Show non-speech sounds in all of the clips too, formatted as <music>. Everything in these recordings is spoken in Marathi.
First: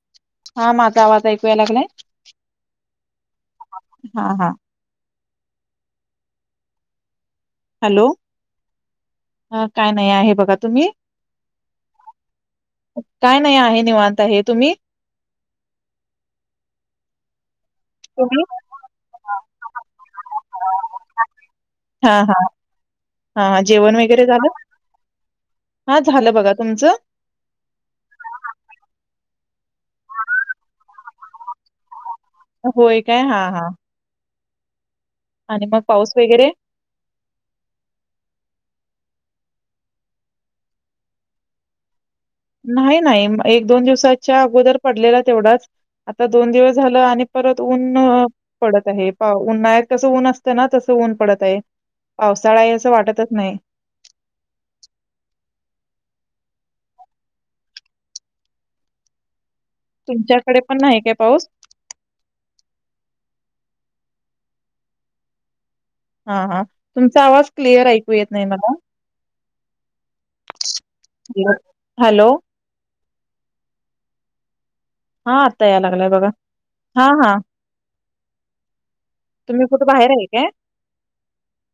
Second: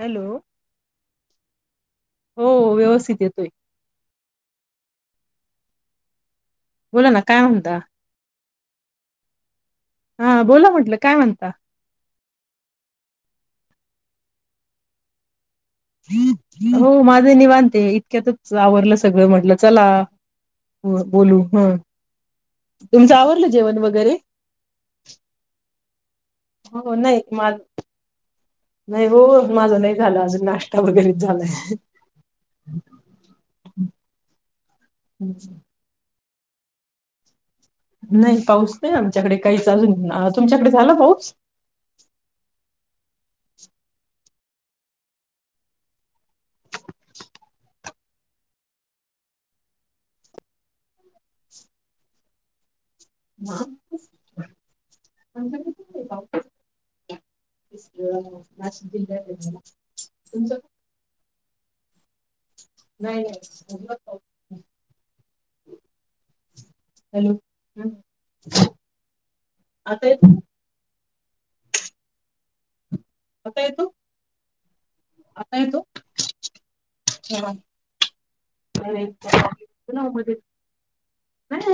हॅलो. हा माझा आवाज ऐकूया लागलाय हो व्यवस्थित येतोय हा हा बोला ना काय म्हणता अ काय नाही आहे हा बघा बोला तुम्ही म्हटलं काय म्हणता. काय नाही आहे निवांत हे तुम्ही हो माझं निवां ते तुम्ही इतक्यातच आवरलं सगळं म्हटलं चला बो बोलू ह हा हा तुमचं आवरलं हा हा जेवण वगैरे झालं हा झालं बघा हो तुमचं नाही मा नाही हो. माझं नाही झाल अजून नाष्टा वगैरे. झालंय. होय काय हा हा. आणि मग पाऊस. वगैरे. नाही पाऊस नाही आमच्याकडे काहीच अजून तुमच्याकडे झाला पाऊस. नाही नाही एक दोन दिवसाच्या अगोदर पडलेला तेवढाच आता दोन दिवस. झालं आणि परत ऊन. ऊन पडत आहे पा उन्हाळ्यात कस ऊन असतं ना तस ऊन पडत आहे पावसाळा यस. वाटतच नाही. आमच्याकडे पण नाही पाऊस. नाशिक जिल्हयाच. तुमच्याकडे पण नाही काय पाऊस. नाही नाही होता पाऊस. हा हा तुमचा हॅलो. आवाज क्लिअर ऐकू येत नाही म. आता येतो हॅलो. आता येतो. हा आता याय लागलाय बघा हा हा. नाही नाही तुम्ही कुठे बाहेर आहे काय?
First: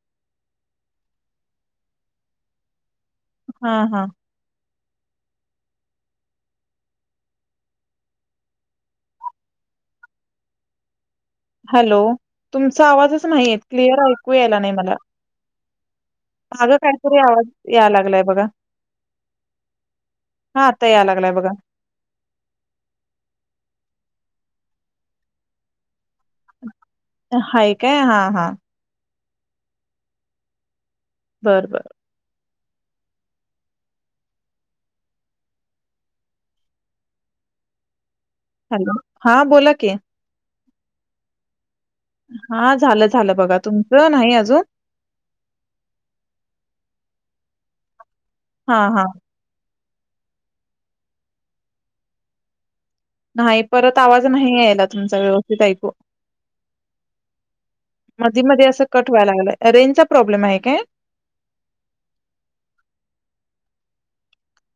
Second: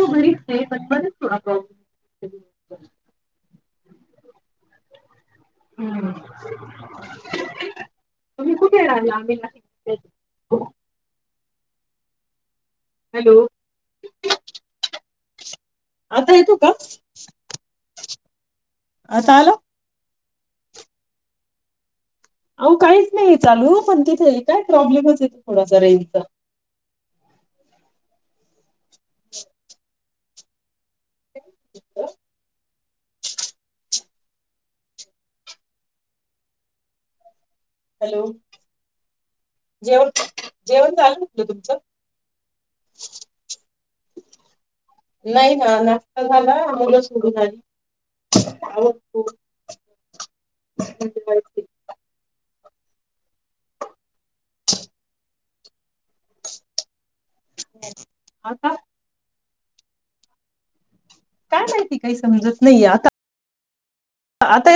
घरीच हाय. ह <unintelligible> हा हा हम्म तुम्ही कुठे राहिले आम्ही नाशिकचे. हॅलो. तुमचा आवाजच हॅलो नाहीेत क्लिअर ऐकू यायला नाही मला.. आता येतो का मागं काहीतरी आवाज या लागलाय बघा. आता आला हा आता या लागलाय बघा. अहो काहीच नाही चालू पण तिथे काय प्रॉब्लेमच आहेे थोडासा रेंजच्या. हाय काय हा हा. <unintelligible> बर बर. हॅलो हॅलो हा बोला की. जेवण जेवण जाल म्हटल तुमचं. हा झालं झालं बघा तुमचं नाही अजून? नाही ना नाश्ता झाला हा <unintelligible> हा <unintelligible> <unintelligible> नाही परत आवाज नाही यायला, तुमचा व्यवस्थित ऐकू. मधी मधी आता असं कट व्हाय लागलायं. रेंज चा प्रॉब्लेम आहे काय? काय माहिती काही समजत नाहीे. आता आता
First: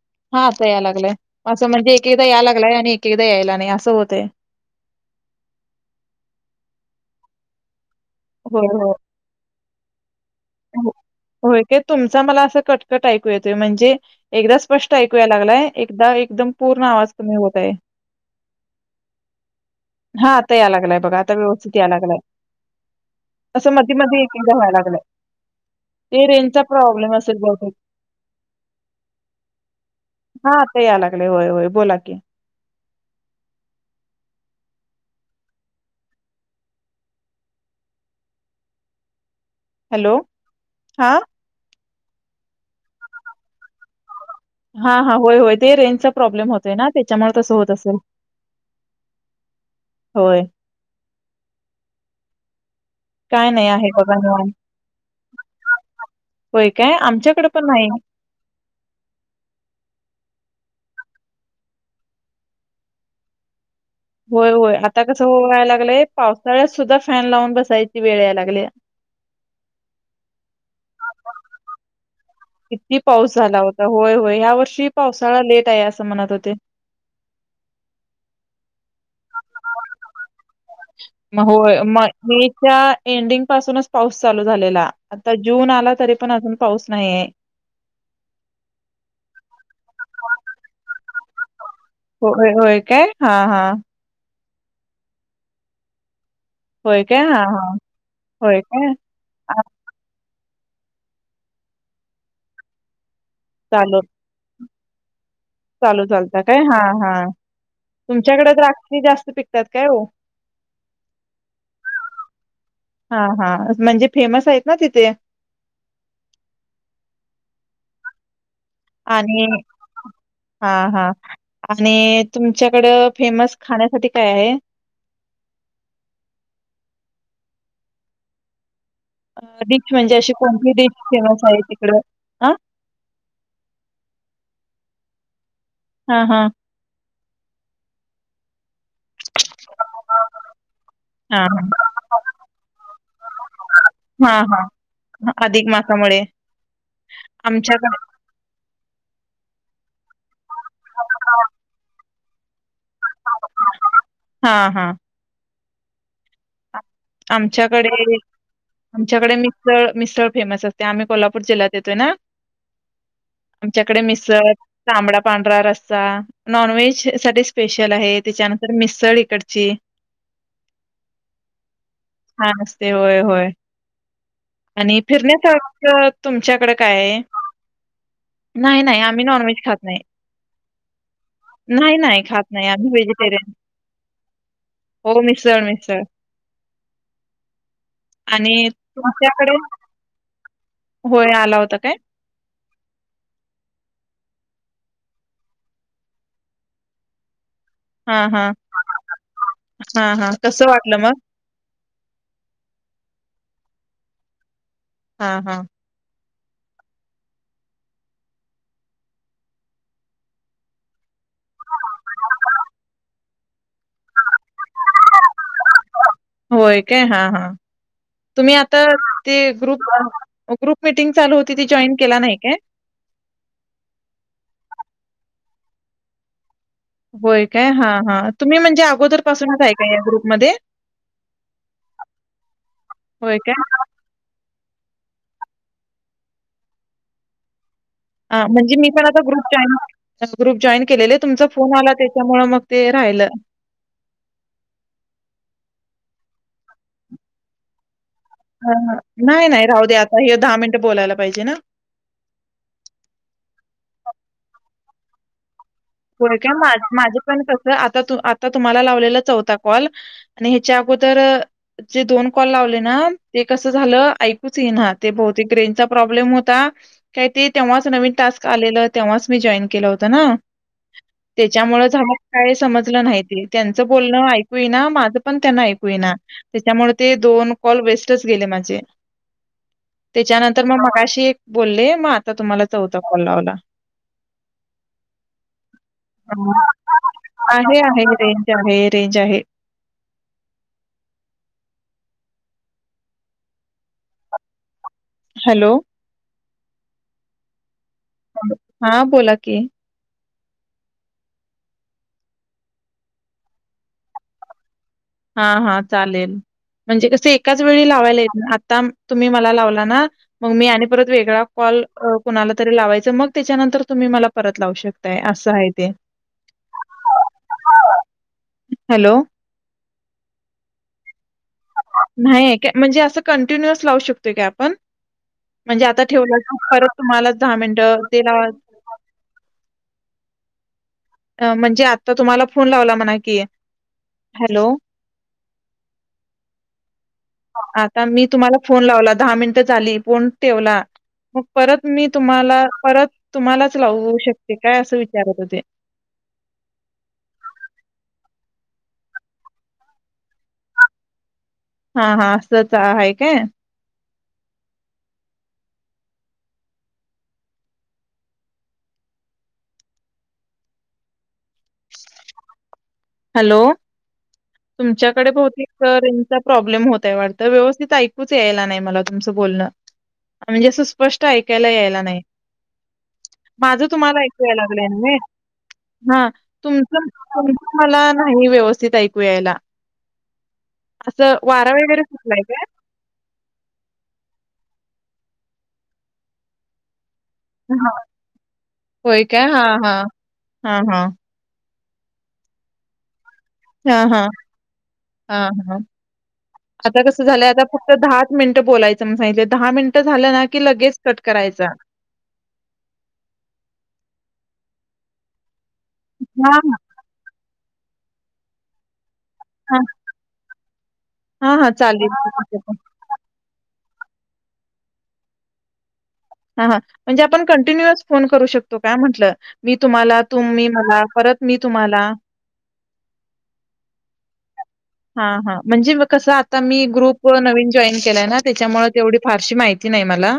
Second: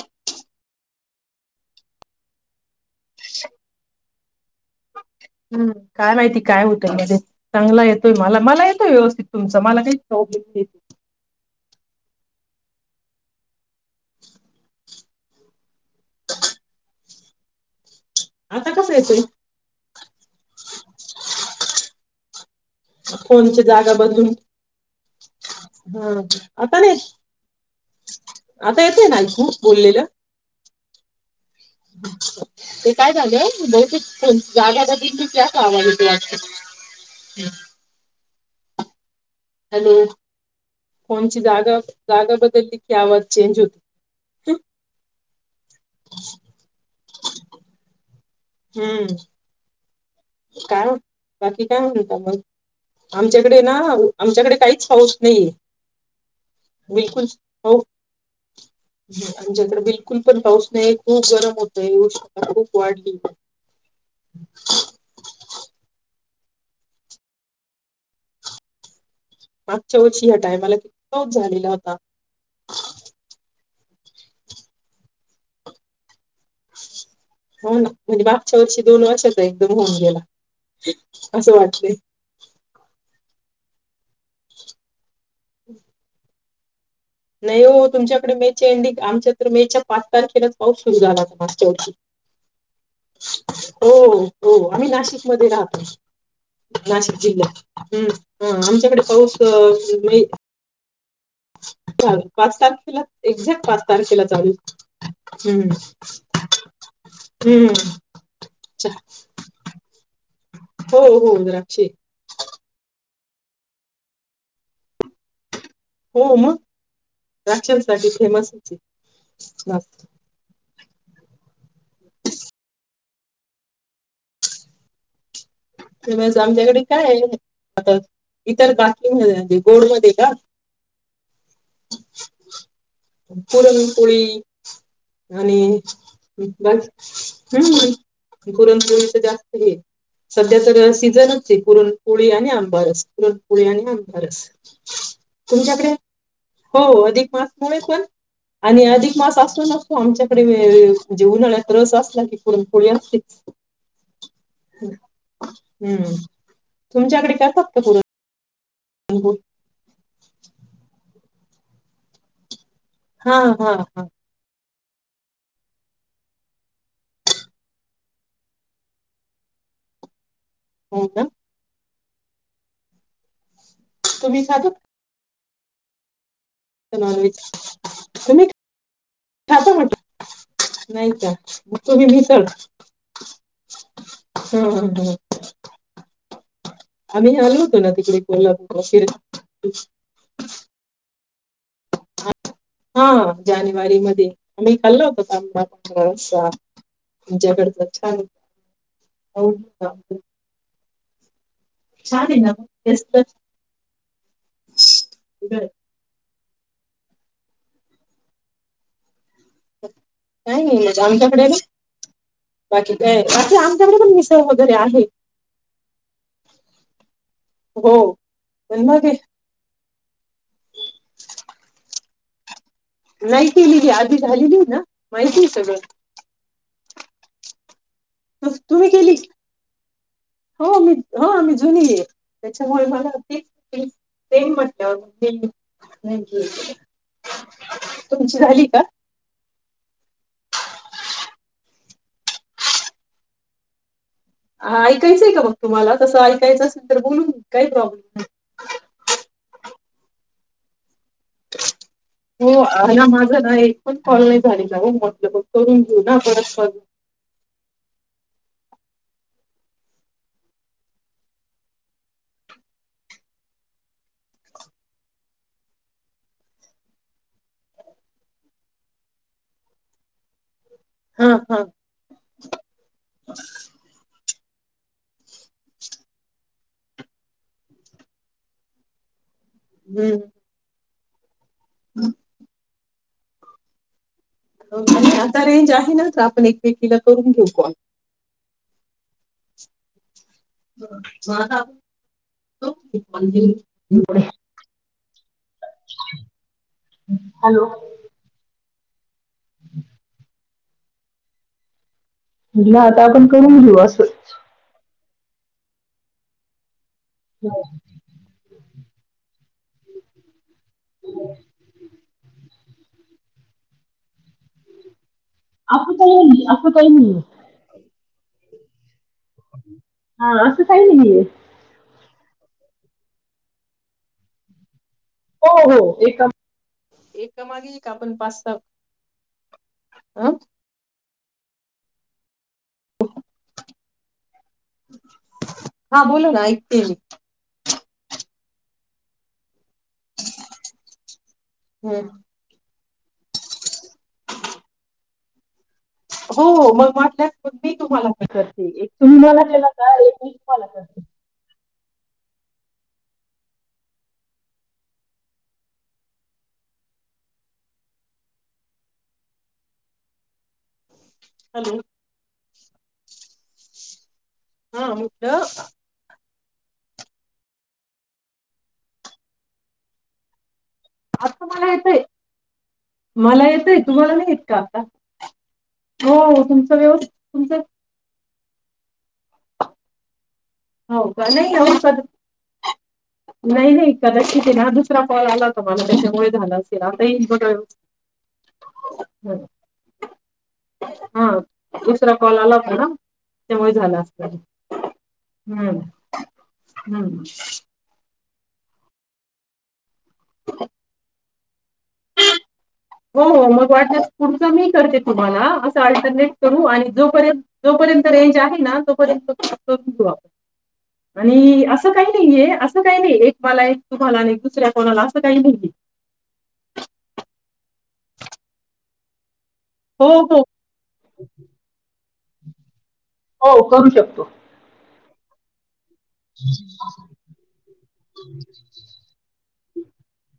<unintelligible> हां आता याय लागलंय असं म्हणजे एकेकदा याय लागलंय आणि एकेकदा यायला नाही असं होतंय. हम्म काय माहिती काय होतं मधेच चांगलं ये तोय मला होय येतो होय व्यवस्थित तुम हो <unintelligible> <unintelligible> होय तुमचा मला असं कट कट ऐकू येतोय म्हण जे एकदा स्पष्ट ऐकू याय लागलंय एकदा एकदम पूर्ण आवाज कमी होत आहे. आता कसा येतोय हां आता याय लागलाय बघा आता व्यवस्थित याय लागलाय. फोनची असं जागा मधी मधी बदलून एक एकदा व्हायला लागलाय. हा ते रेंजचा आता नाही प्रॉब्लेम असेल बहुतेक. आता येतोय ना ऐकू बोललेलं? हा आता याय लागलय होय होय बोला की. अच्छा. काय झालंय बहुतेक फोनची जागा बदलली की असा आवाज येतोय वाटतं. हॅलो? हा फोनची जागा जागा बदलली की आवज चेंज हो हा हा होय होय, ते रेंजचा प्रॉब्लेम होतय ना, त्याच्यामुळे तसं होत असेल. हम्म होय काय म बाकी, काय म्हणतात आपण? काय आमच्याकडे नाही ना आहे बघा निवांत. आमच्याकडे काहीच पाऊस नाहीये. होय काय बिलकुल आमच्याकडे पण पाऊ- नाही आमच्या कडे बिलकुल पण पाऊस नाही खूप गरम होतय, उष्णता खूप वाढली. होय होय, आता कसं हो व्हायला लागलंय. पावसाळ्यात सुद्धा फॅन लावून बसायची वेळ याय लागल्या. मागच्या वर्षी ह्या टायमाला किती पाऊस झालेला होता? किती पाऊस झाला होता होय होय, ह्या वर्षी पावसाळा लेट आहे असं म्हणत होते. हो ना म्हणजे, मागच्या वर्षी दोन वर्षाचा एकदम होऊन गेला. असं म-होय, वाटलंय. मे च्या एडिंग पासूनच पाऊस चालू झालेला, आता जून आला तरी पण अजून पाऊस नाहीये नाही हो तुमच्याकडे मे एंडिंग आमच्या तर मेच्या पाच तारखेलाच पाऊस सुरू झाला मागच्या वर्षी. हो होय काय हा हा हो हो आम्ही नाशिकमध्येध्ये राहतो होय नाशिक काय हा जिल्ह्यात हा हम्म ह होय काय आमच्याकडे पाऊस आज नाही चाल पाच तारखेला एक्झॅक्ट पाच चालू तारखेला चालू हम्म. चालू चालत काय हा हा हम्म. तुमच्याकडे अच्छा. द्राक्षी जास्त पिकतात काय हो हो हो द्राक्षे. हा हा म्हणजे फेमस आहेत ना तिथे हो मग रासाठी फेमस ब हा हा आणि तुमच्याकड फेमस खाण्यासाठी काय आहे ज आमच्याकडे काय आहे आता इतर अ म्हणजे डिश म्हणजे अशी कोणती डश तेव पुरणपुळी <inaudible> आणि हां हां. बा हम् पुरणपोळी तर जास्त आहे सध्या तर हां सीझनच आहे हां. पुरणपोळी आणि आंबारस पुरणपोळी आणि हां आंबारस हां अधिक तुमच्याकडे मासामुळे हो अधिक मासमुळे आमच्याकडे पण आणि अधिक मस असतू नसतो आमच्या म्हणजे उन्हा्यात रस असला की हो पु हां हां. हम्म तुमच्याकडे काय फक्त आमच्याकडे पुरन आमच्याकडे मिस्सळ मिस्सळ फेमस असते आम्ही कोल्हापूर पूर जिल्ह्यात येतोय ना हा हा आमच्याकडे हा मिसळ तांबडा पांढरा रस्सा नॉनव्हेज साठी स्पेशल आहे त्याच्यानंतर मिसळ इकडची हो का हा ते होय होय तुम्ही खातात आणि फिरण्या साक्षात तुमच्याकडे काय का आहे नॉनव्हेज तुम्ही नाही नाही आम्ही नॉन व्हेज खाता खात नाही म्हटलं नाही का मग नाही तुम्ही नाही मिसळ खात नाही आम्ही व्हेजिटेरियन ह हो मिसळ मिसळ आम्ही आलो होतो ना तिकडे आणि कोल्हापूरला तुमच्याकडे फिरायला होय आला होता काय हा जानेवारी मध्ये आम्ही खाल्लो होतो तांबडा पांढरा रसा हा हा हा होता. हा कस वाट म छान आहे ना टेस्ट हा हा काय हे आमच्याकडे ना बाकी पण मिसळ वगैरे आहे होय काय हा हा हो तुम्ही आता पण मग हे ते गुप ग्रुप मटिंग चालू होती त जॉईन केला नाइ का का नाही के केलीली आधी झालेली आहे ना माहितीय सगळं होय काय हा तुम्ही केली ग्रुपमध्ये? हो मी हो मी जुनीय त्याच्यामुळे मला होय तेच काय? प्रेट <unintelligible> आ म्हणजे मी पण आता ग्रुप जॉईन ग्रुप जॉईन केलेले तुमचा फोन आला त्येच्यामुळे मग ते राहिल हा ऐकायचंय काय मग तुम्हाला तसं ऐकायचं असेल तर बोलून काही प्रॉब्लेम नाही ह नाय नाय राहू दे आता हे दहा मिनट बोलायला पाहिजे ना. हो ह ना माझ नाही पण कॉल नाही झालेय जाऊन बघते मग होय काय माझं पण कस आता तू अता तुम्हाला लावलेला चौथा कॉल आणि ह्याच्या अगोदर जे दोन कॉल लावले ना ते कसं झालं ऐकूच येई ना ते बहतेक ग्रेनचा प्रॉब्लेम होता काही ते तेव्हाच नवीन टास्क आलेलं तेव्हाच मी जॉईन केलं होत ना हा हा त्याच्यामुळेच काय समजलं नाही ते त्यांचं बोलणं ऐकू येईना ना माझं पण त्यांना ऐकू येईना त्याच्यामुळे ते दोन कॉल वेस्टच गेले माझे हम्म त्याच्यानंतर मग मगाशी <inaudible> बोलले मग आता तुम्हाला चौथ <unintelligible> <inaudible> रेंज आहे ना तर आपण एकमेकीला करून घेऊ कोण आहे आहे रेंज आहे रेंज आहे <unintelligible> हॅलो हॅलो हा बोला की म्हणलं आता आपण करून घेऊ असंच हा हा चालेल म्हणजे कसं एकाच वेळी लावायला येत आता तुम्ही मला लावला ना मग मी आणि परत वेगळा कॉल कुणाला तरी लावायच मग त्याच्यानंतर तुम्ही मला परत लावू शक <unintelligible> हा असं काही हॅलो नाहीये नाहीये काय म्हणजे असं कंटिन्युअस लावू शकतोय काय आपण हो म्हणजे हो आता ठेवलं तर तुम्हालाच एका दहा मागे मिनट एक आपण तेला पाच सहा अ म्हणजे आता तुम्हाला फोन लावला म्हणा कि हा बोल ना ऐकतीये मी ता मी तुम्हाला फोन लावला दहा मिन ट झाली फोन ठेवला मग परत मी हम्म तुम्हाला परत तुम्हालाच लावू शकते काय असं विचारत होते. हो मग वाटल्यास मग मी तुम्हाला आता करते, एक तुम्ही मला केला ना एक मी तुम्हाला करते. हा हा असंच हाय काय हॅलो हॅलो हा तुमच्याकडे म्हटलं बहुतेक रें चा प्रॉब्लेम होतोय वाटतं व्यवस्थित ऐकूच यायला नाही मला तुमच बोलण म्हणजे सुपष्ट आता ऐकायला मला यायला येतय. नाही मला माझ येतय तुम्हाला नाही ऐकू येत याय का आता? लागलंय ना हो तुमचं व्यवस्थित नीट तुमचं मला नाही व्यवस्थित ऐकू यायला हाऊ का असं वारा नाही वगैरे सुटलाय काय <unintelligible> नाही नाहीं कदाचित हा दुसरा कॉल आला होता मला त्याच्यामुळे झालं असेल. येईल बघा होय व्यवस्थित काय हा हा हा हा. दुसरा कॉल आला होता ना? च्यामुळे झाल असेल. हां हा हम्म आता कस हम्म झालय आता फक्त दहा मिनटं बोलायचं म्हणून संगितलय दहा मिनट ट झालं ना की लगेच कट करायचा हो हो मग वाटल्यास पुढचा मी करते तुम्हाला अस असं आल्टरनेट हां करू हां आणि जोपर्यंत जोपर्यंत रेंज आहे ना तोपर्यंत हां <unintelligible> हां आणि हां असं चालेल काही नाहीये, असं काही नाहीये मला एक तुम्हाला आणि दुसऱ्या कोणाला असं काही नाहीये. हा हा म्हणजे आपण कंटिन्युअस फोन करू शकतो, काय म्हटलं? मी हो तुम्हाला हो तुम्ही मला परत मी तुम्हाला. हो करू शकतो. हां हां. म्हणजे व कसं आता मी ग्रुप नवीन जॉईन केलाय ना, त्याच्यामुळे तेवढी फारशी माहिती नाही मला.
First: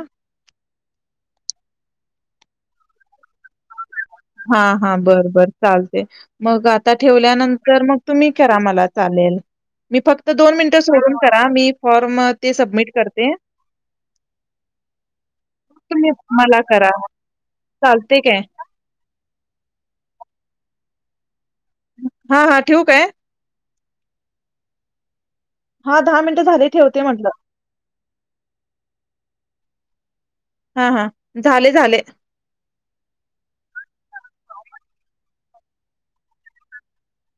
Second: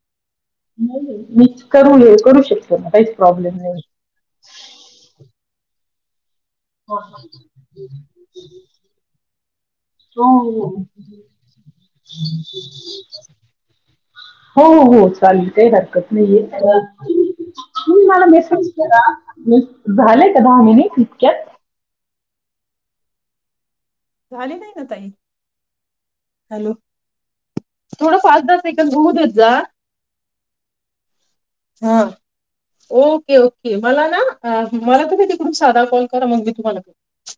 नाही, नाही, मी करू करू शकतो ना काहीच प्रॉब्लेम नाही. हां हां बर बर. चालतंय. मग आता ठेवल्यानंतर मग तुम्ही करा मला चालेल. मी हो फक्त दोन हो मिनिटं हो. सोडून करा मी फॉर्म अ, ते सबमिट करते. हो हो हो चालेल का ही हरकत तुम्ही नाहीये. मला करा तुम्ही चालते मला काय? मेसेज करा मी झाले त दहा मिनिट इतक्यात. हां हां ठेवू काय? झाले नाही ना ताई? हा दहा मिनिटं झाले हॅलो ठेवते म्हटलं. थोडं पाच दहा सेंकद होवू देत जरा हां हां झाले झाले. हा ओके ओके मला ना अ मला तुम्ही तिकडून साधा कॉल करा मग मी तुम्हाला करते.